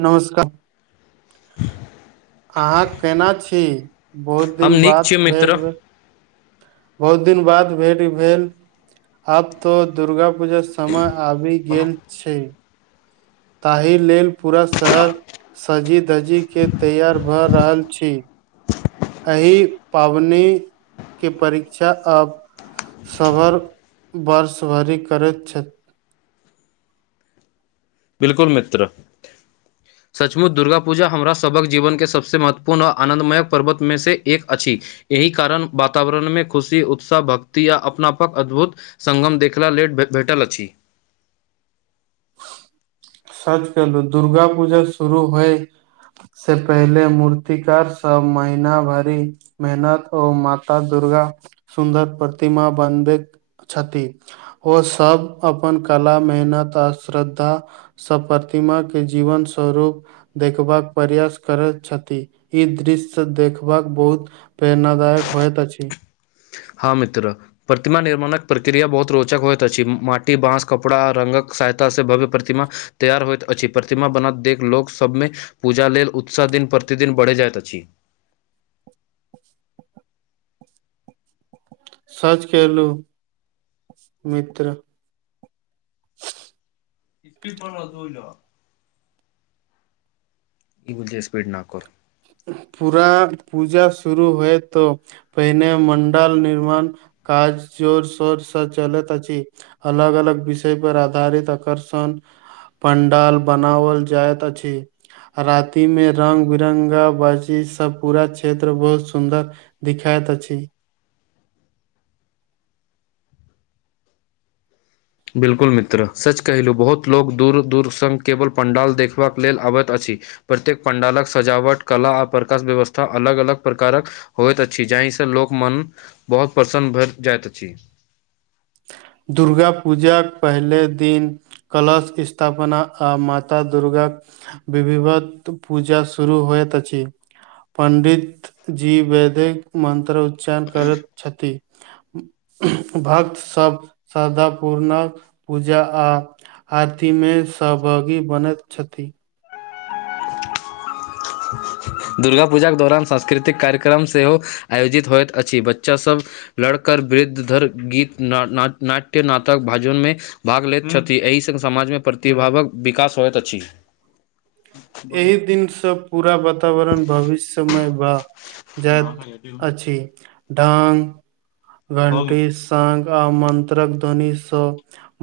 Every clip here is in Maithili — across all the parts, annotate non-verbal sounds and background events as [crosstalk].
नमस्कार। अहाँ केना छी बहुत हम दिन नीक बाद छी भेंट मित्र भेल। बहुत दिन बाद भेंट भेल। आब तऽ दुर्गा पूजा समय आबि गेल छै। ताहि लेल पूरा शहर। सजि धजी के तैयार भऽ रहल छै। एहि पाबनि के परीक्षा अब। सबर बर्ष भरि करैत छैत। बिलकुल मित्र। सचमुच दुर्गा पूजा हमरा सभक जीवन के सब सँ महत्वपूर्ण आनन्दमयक पर्वत में से एक अछि। एहि कारण वातावरन मे खुशी उत्साह भक्ति आ अपनापक अद्भुत। सङ्गम देखला लेट भेटल अछि। सच कहलु दुर्गा पूजा शुरू होय। से पहिले मूर्तिकार सब महीना भरि। मेहनत ओ माता दुर्गा सुन्दर प्रतिमा बनबैत छथि। ओ सब अपन कला मेहनत आ श्रद्धा। सब प्रतिमा के जीवन स्वरूप। देखबाक प्रयास करैत छथि, ई दृश्य देखबाक बहुत। प्रेरणादायक होयत अछि। हँ मित्र। प्रतिमा निर्माणक प्रक्रिया बहुत रोचक होइत अछि, माटी बाँस कपड़ा रंगक सहायता से भव्य प्रतिमा। तैयार होइत अछि, प्रतिमा बनत देख लोक सभमे पूजा लेल उत्साह दिन प्रतिदिन बढ़ि जाइत अछि। सच कहलु मित्र। [unintelligible] [inaudible] पूरा पूजा शुरू होयत तऽ। पहिने मंडाल निर्माण काज जोर शोर सँ चलैत अछि। अलग - अलग विषय पर आधारित आकर्षण। पंडाल बनाओल जाइत अछि, राति में रंग बिरंगक। वाजी सब से पूरा क्षेत्र बहुत सुंन्दर दिखाइत अछि। बिल्कुल मित्र सच कहलु बहुत लोक दूर दूर सन केवल पण्डाल देखबाक लेल आबैत अछि। प्रत्येक पंडालक सजावट कला आ प्रकाश व्यवस्था अलग अलग प्रकारक। होइत अछि, जाहिसँ लोक मन बहुत प्रसन्न भए जाइत अछि। दुर्गा पूजाक पहिले दिन- कलश स्तापना आ माता दुर्गाक- विभिवत पूजा शुरू होइत अछि। पण्डित जी वैदिक मन्त्र उ- जा करैत छथि। भक्त सब- श्रद्धा पूर्णक पूजा आ- आरती मे सहभागी बनैत छथि। दुर्गा पूजाके दौरान सांस्कृतिक कार्यक्रम सेहो आयोजित होइत अछि बच्चा सभ- लड़कर वृद्धधर गीत ना-नाद नाट्य नाटक भजन मे भाग लैत छथि एहि सङ्ग समाजमे प्रतिभावक विकास होइत अछी। एहि दिन सँ पूरा वतावरण भविष्यमय बा- जाइत अछी। डांग, वंटिश तांगा मन्त्रक ध्वनिसँ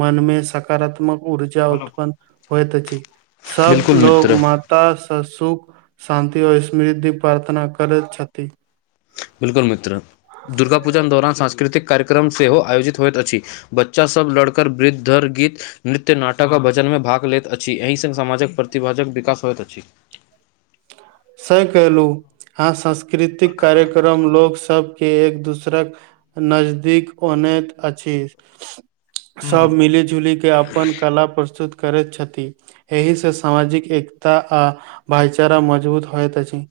मन मे सकारात्मक ऊर्जा उत्पन्न- होइत अछि सब बिल्कुल लोक- मित्र ता - स सुख, शान्ति आऔ स्मृद्धि प्रार्थना करैत छथी। बिलकुल मित्र, दुर्गा पूजा दौरान सांस्कृतिक कार्यक्रम सेहो आयोजित होइत अछी। बच्चा सब लड़कर वृद्ध धर गीत- नृत्य नाटक आ भजन में भाग लेैत अछी। एहि स समाजक प्रतिभाजक विकास होइत अछी।। से कलहु हँ संस्कृतिक कार्यक्रम लोक सबके एक दोसरक- नजदीक अनैत अछी। सब मिली जुली क अप- पन कला प्रस्तुत करैत छथी। एहि स सामाजिक एकता आ भाईचारा मजबूत होइत अछि।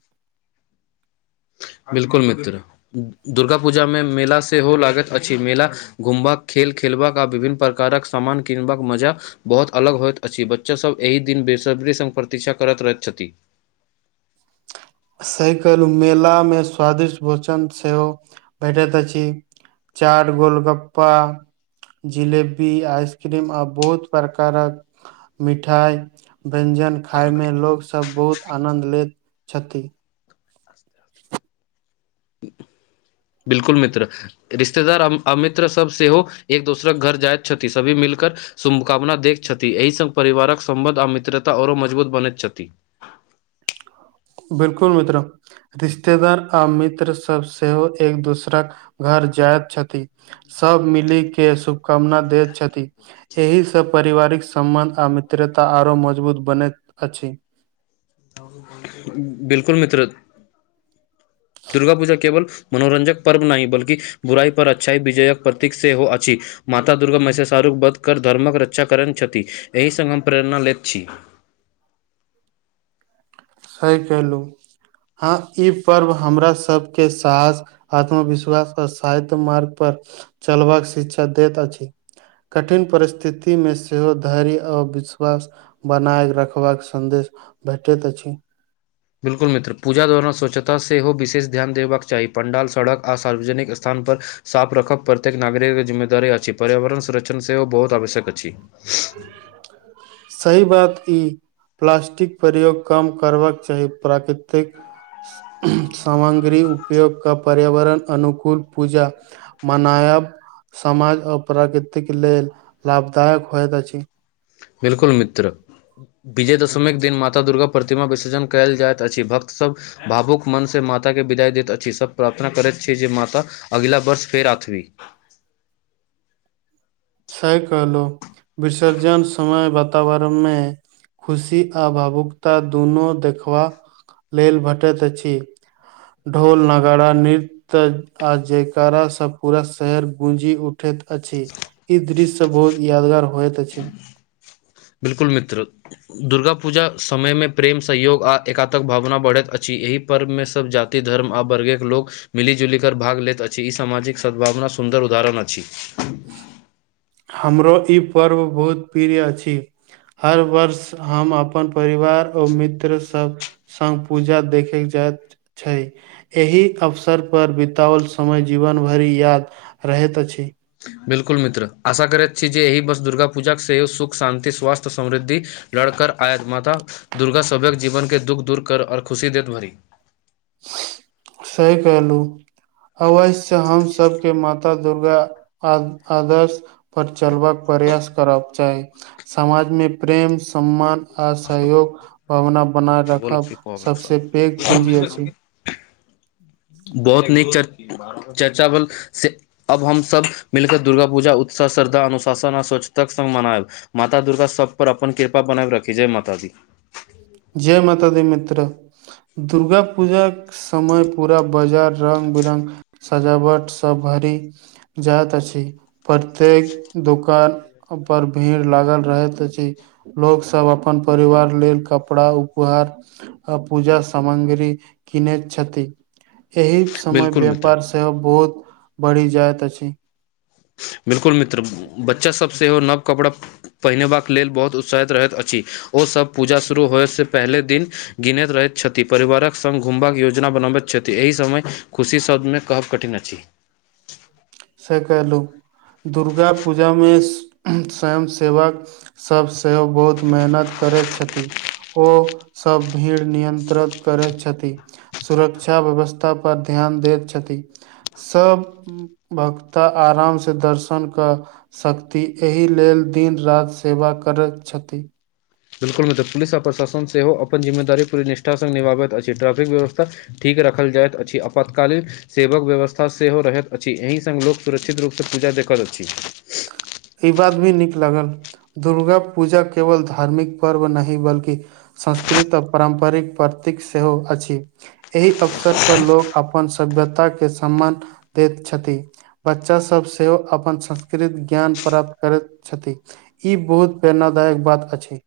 बिलकुल मित्र दु -दुर्गा पूजा मे मेला सेहो लागैत अछि। मेला- घुमबाक खेल खेलबाका आ विभिन्न प्रकारक सामान किनबाक मजा बहुत अलग होइत अछि। बच्चासभ एहि दिन बेसब्री सङ्ग प्रतीक्षा करैत रहैत छथि। सही कहलु मेला मे स्वादिष्ट भोचन सेहो भेटैत अछि। चाट गोलगप्पा- जिलेबी आइसक्रीम आ बहुत प्रकारक मिठाइ व्यञ्जन छथि खायमे लोकसभ बहुत आनन्द लैत छथि। [inaudible] बिलकुल मित्र रिश्तेदार आ -अमित्र सब सेहो एक दोसर के घर जाइत छथि। सभी मिलकर- शुभकामना देख छथि। एहि सङ्ग परिवारक सम्बन्ध आ मित्रता आओरो मजबूत बनैत छथि। बिलकुल मित्र रिश्तेदार आ मित्र सब सेहो एक दोसराक घर जाइत छथि। सब मिली के शुभकामना दैत छथि। एहिसँ परिवारिक सम्बन्ध आ मित्रता आरो मजबूत बनैत अछि। [unintelligible] बिलकुल मित्र- दुर्गा पूजा केवल मनोरंजक पर्व नहि बल्कि बुराई पर अच्छाई विजयक प्रतीक सेहो अछी। माता दुर्गा महिष -शाहरुख वध कर धर्मक रक्षा करैत छथि। एहि सङ् हम प्रेरणा लेैत छी। सही कहलहुँ, हँ ई पर्व हमरा सभके सास- आत्मविश्वास आर सायत मार्ग पर चलबाक शिक्षा दैत अछि। कठिन परिस्थितिमे सेहो धैर्य औ विश्वास- बनायक रखबाक सन्देश भेटैत अछि। बिल्कुल मित्र पूजा दौरान स्वच्छता सेहो विशेष ध्यान देबाक चाही पण्डाल सड़क आ सार्वजनिक स्थान पर- साफ रखब प्रत्येक नागरिकके जिम्मेदारी अछि। पर्यावरण संरक्षण सेहो बहुत आवश्यक अछि। [inaudible] सही बात ई प्लास्टिक प्रयोग कम करबाक चाही। प्राकृतिक उम्मह, सामंग्री उपयोग का पर्यावरण अनुकूल पूजा मनायब समाज आ प्रकृतिक लेल लाभदायक होइत अछि। बिल्कुल मित्र विजया दशमीक के दिन माता दुर्गा प्रतिमा विसर्जन कएल जाइत अछि। भक्तसभ भावुक मनसँ माताके विदाई दैत अछि। सभ प्रार्थना करैत छी जे माता अगला वर्ष फेर आथवी सही कहलहु विसर्जन समय वातावरण में खुशी आ भावुकता दुनु देखबाक लेल भटैत अछि। ढोल, नागारा, नीत त्य आ जयकारा से पूरा शहर गूँजी उठैत अछि। इ दृश्य सब बहुत यादगार होयत अछि। बिल्कुल मित्र दुर्गा पूजा समयमे प्रेम सहयोग आ एकातक भावना बढ़ैत अछि। एहि पर्वमे सब जाति धर्म आ वर्गेक लोक मिलि जुलि कर भाग लैत अछि। ई सामाजिक सद्भावना सुन्दर उदाहरण अछि। हमरो ई पर्व बहुत प्रिय अछि। हर वर्ष हम अपन परिवार ओ मित्रसब संग पूजा देखैक जाइत छै। एहि अवसरपर बिताओल समय जीवन भरि याद रहैत अछि। बिलकुल मित्र, आशा करैत छी जे एहि बस दुर्गा पूजाक सेहो सुख, शान्ति, स्वास्थ्य, समृद्धि लड़कर आयत माता दुर्गा सबहक जीवन के दुःख दूर कर आर खुशी देत भरी। [inaudible] सही कहलू अवैश्य हम सबके माता दुर्गा आ आदर्श पर चलबाक प्रयास करब चाही। समाजमे प्रेम सम्मान आ सहयोग भावना बना राखब बोल सबसे पैघ पूंजी अछि। बहुत नीक चर चर्चा भेल से अब हम सब मिल कऽ दुर्गा पूजा उत्साह, श्रद्धा अनुशासन आ स्वच्छताक संग मनायब। माता दुर्गा सब पर अपन कृपा बनैब रखी। जय माता दी। जय माता दी मित्र, दुर्गा पूजाक समय पूरा बाजार रंग बिरंग सजावट सब भरि जाइत अछि। प्रत्येक दुकान पर भीड़ लागल रहैत अछि। लोकसब अपन परिवार लेल क कपड़ा, उपहार आ पूजा सामग्री किनैत छथि। एहि समय बिल्कुल मित्र व्यापार सेहो बहुत बढ़ि जायत अछि। बिलकुल मित्र, बच्चा सब सेहो नव कपड़ा पहिरबाक लेल बहुत उत्साहित रहैत अछि। ओसब पूजा शुरू होयसँ पहिले दिन गिनैत रहैत छथि। परिवारक संग घुमबाक योजना बनाबैत छथि। एहि समय खुशी शब्दमे कहब कठिन अछि। सही कहलू, दुर्गा पूजा मे स्वयं सेवक सब सेहो बहुत मेहनत करैत छथि। ओ सब भीड़ नियंत्रित करैत छथि। सुरक्षा व्यवस्था पर ध्यान दैत छथि। सब भक्ता आरामसँ दर्शन कऽ सकती। एहि लेल दिन राति सेवा करैत छथि। बिल्कुल नहि तऽ पुलिस आ प्रशासन सेहो अपन जिम्मेदारी पूरी निष्ठासँ निभाबैत अछि। ट्रैफिक व्यवस्था ठीक रखल जाइत अछि। अपतकालीन सेवक व्यवस्था सेहो रहैत अछि। एहि संग लोक सुरक्षित रूपसँ पूजा देखत अछि। ई बात भी नीक लगल। दुर्गा पूजा केवल धार्मिक पर्व नहि बल्कि संस्कृत आ पारम्परिक प्रतीक सेहो अछि। एहि अवसर पर लोक अपन सभ्यता के सम्मान दैत छथि। बच्चा सब सेहो अपन संस्कृत ज्ञान प्राप्त करैत छथि। ई बहुत प्रेरणादायक बात अछि।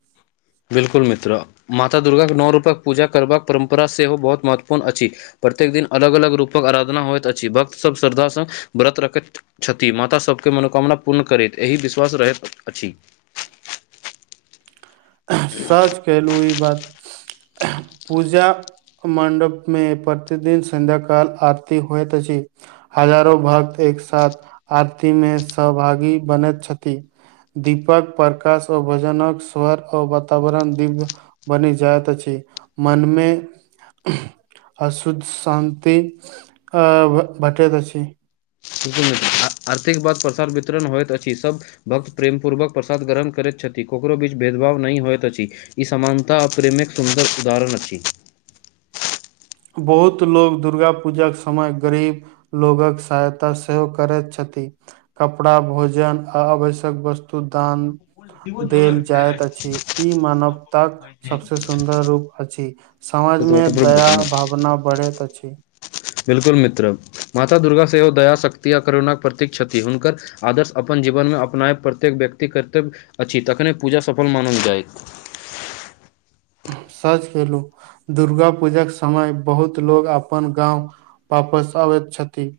बिल्कुल मित्र, माता दुर्गाके नौ रूपक पूजा करबाक परम्परा सेहो बहुत महत्वपूर्ण अछि। औ प्रत्येक दिन अलग अलग रूपक आराधना होइत अछि। भक्तसब श्रद्धासँ व्रत रखैत छथि। माता सबके मनोकामना पूर्ण करैत एहि विश्वास रहैत अछि। सच केहलू ई बात। पूजा मंडप मे प्रतिदिन संध्या काल आरती होयत अछि। हजारो भक्त एक साथ आरती मे सहभागी बनैत छथि। दीपक प्रकाश ओ भजनक स्वर औ वातावरण दिव्य बनि जाइत अछि। मनमे अशुद्ध, शान्ति अ बटैत अछि। [inaudible] आरती के बाद प्रसाद वितरण होइत अछि। सब भक्त प्रेमपूर्वक प्रसाद ग्रहण करैत छथि। ककरो बीच भेदभाव नहि होइत अछि। इ समानता आ प्रेम एक सुन्दर उदाहरण अछि। बहुत लोक दुर्गा पुजाक समय गरीब लोगक सहायता सेहो करैत छथि। कपड़ा भोजन आ आवश्यक वस्तु दान देल जाइत अछि। इ मानवताक सबसे सुन्दर रूप अछि। तऽ तोरा समाजमे तऽ बरोबर दया भावना बढ़ैत अछि। बिलकुल मित्र, माता दुर्गा सेहो दया, शक्ति आ करुणाक प्रतीक छथि। हुनकर आदर्श अपन जीवनमे अपनायब प्रत्येक व्यक्ति कर्तव्य अछि। तखने पुजा सफल मानल जायत। सच कयलहु। दुर्गा पूजाक समय बहुत लोग अपन गाँव वापस अबैत छथिन।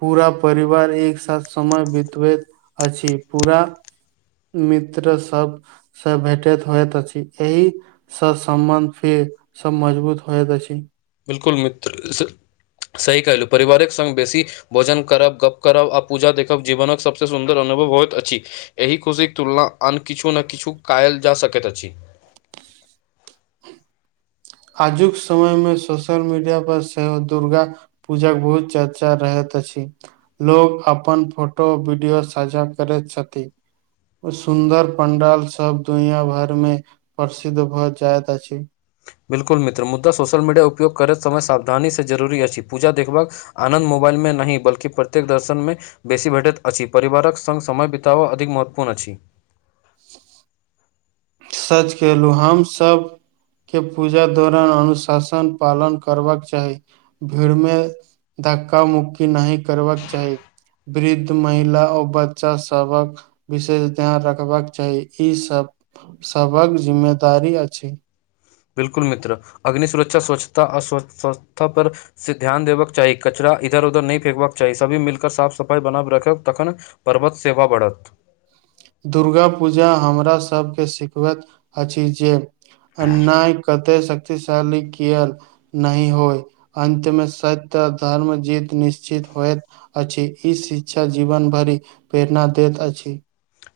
पुरा परिवार एक साथ समय बितबैत अछि। पुरा मित्र सब से भेटैत होइत अछि। एहि स सम्बन्ध फेर स मजबूत होइत अछि। बिलकुल मित्र, स सही कहलु परिवारक संग बेसी भोजन करब, गप्प करब आ पूजा देखब जीवनक सबसे सुन्दर अनुभव होइत अछि। एहि खुशीक तुलना आन किछु ने किछु कायल जा सकैत अछि। आजुक समयमे सोशल मीडिया पर सेहो दुर्गा पुजाक बहुत चर्चा रहैत अछि। लोग अपन फोटो वीडियो साझा करैत छथिन। सुन्दर पंडाल सब दुनिया भर मे प्रसिद्ध भऽ जाइत अछि। बिल्कुल मित्र, मुदा सोशल मीडिया उपयोग करैत समय सावधानी सँ जरूरी अछि पूजा देखबाक आनन्द मोबाइल मे नै बल्कि प्रत्येक दर्शनमे बेसी भेटैत अछि परिवारक संग समय बिताब अधिक महत्वपूर्ण अछि। सच कहलहु, हम सब के पूजा दौरान अनुशासन पालन करबाक चाही भीड़मे धक्क मुुक्की नै करबाक चाही। वृद्ध, महिला ओ बच्चा सबहक विशेष ध्यान रखबाक चाही इ सब सभक जिम्मेदारी अछि। बिलकुल मित्र, अग्नि सुरक्षा स्वच्छता आ स्वस्थता पर विशेष ध्यान देबाक चाही, कचड़ा इधर उधर नै फेकबाक चाही, सभी मिलकर साफ सफाई बनाब राखब तखन परभक्त सेवा बढ़त। दुर्गा पुजा हमरा सबके सिखबैत अछि जे अन्याय कते शक्तिशाली किया नै होइ। अन्तमे सत्य, धर्म के जीत निश्चित होयत। अछि इ शिक्षा जीवन भरि प्रेरणा दैत अछि।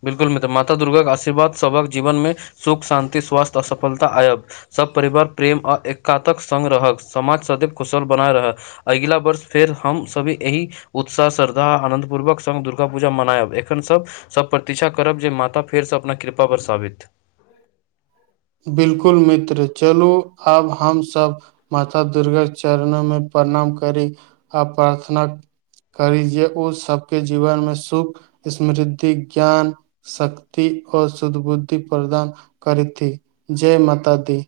बिलकुल मित्र, माता दुर्गाक के आशीर्वाद सबक जीवन मे सुख शांति स्वास्थ्य आ सफलता आयब। सब परिवार प्रेम आ एकताक संग रहत, समाज सदैव कुशल बनल रहय। अगिला वर्ष फेर हम सब एहि उत्साह, श्रद्धा आ आनंदपूर्वक संग दुर्गाापुजा मनायब एखन सब सब प्रती्क्षा करब जे माता फेर स अपन कृपा बरसाबैत। बिलकुल मित्र, चलु आब हम सब माता दुर्गा चरण मे प्रणाम करी आ प्रार्थना करी जे ओ सबके जीवनमे सुख, समृद्धि, ज्ञान शक्ति और सद्बुद्धि प्रदान करती, जय माता दी।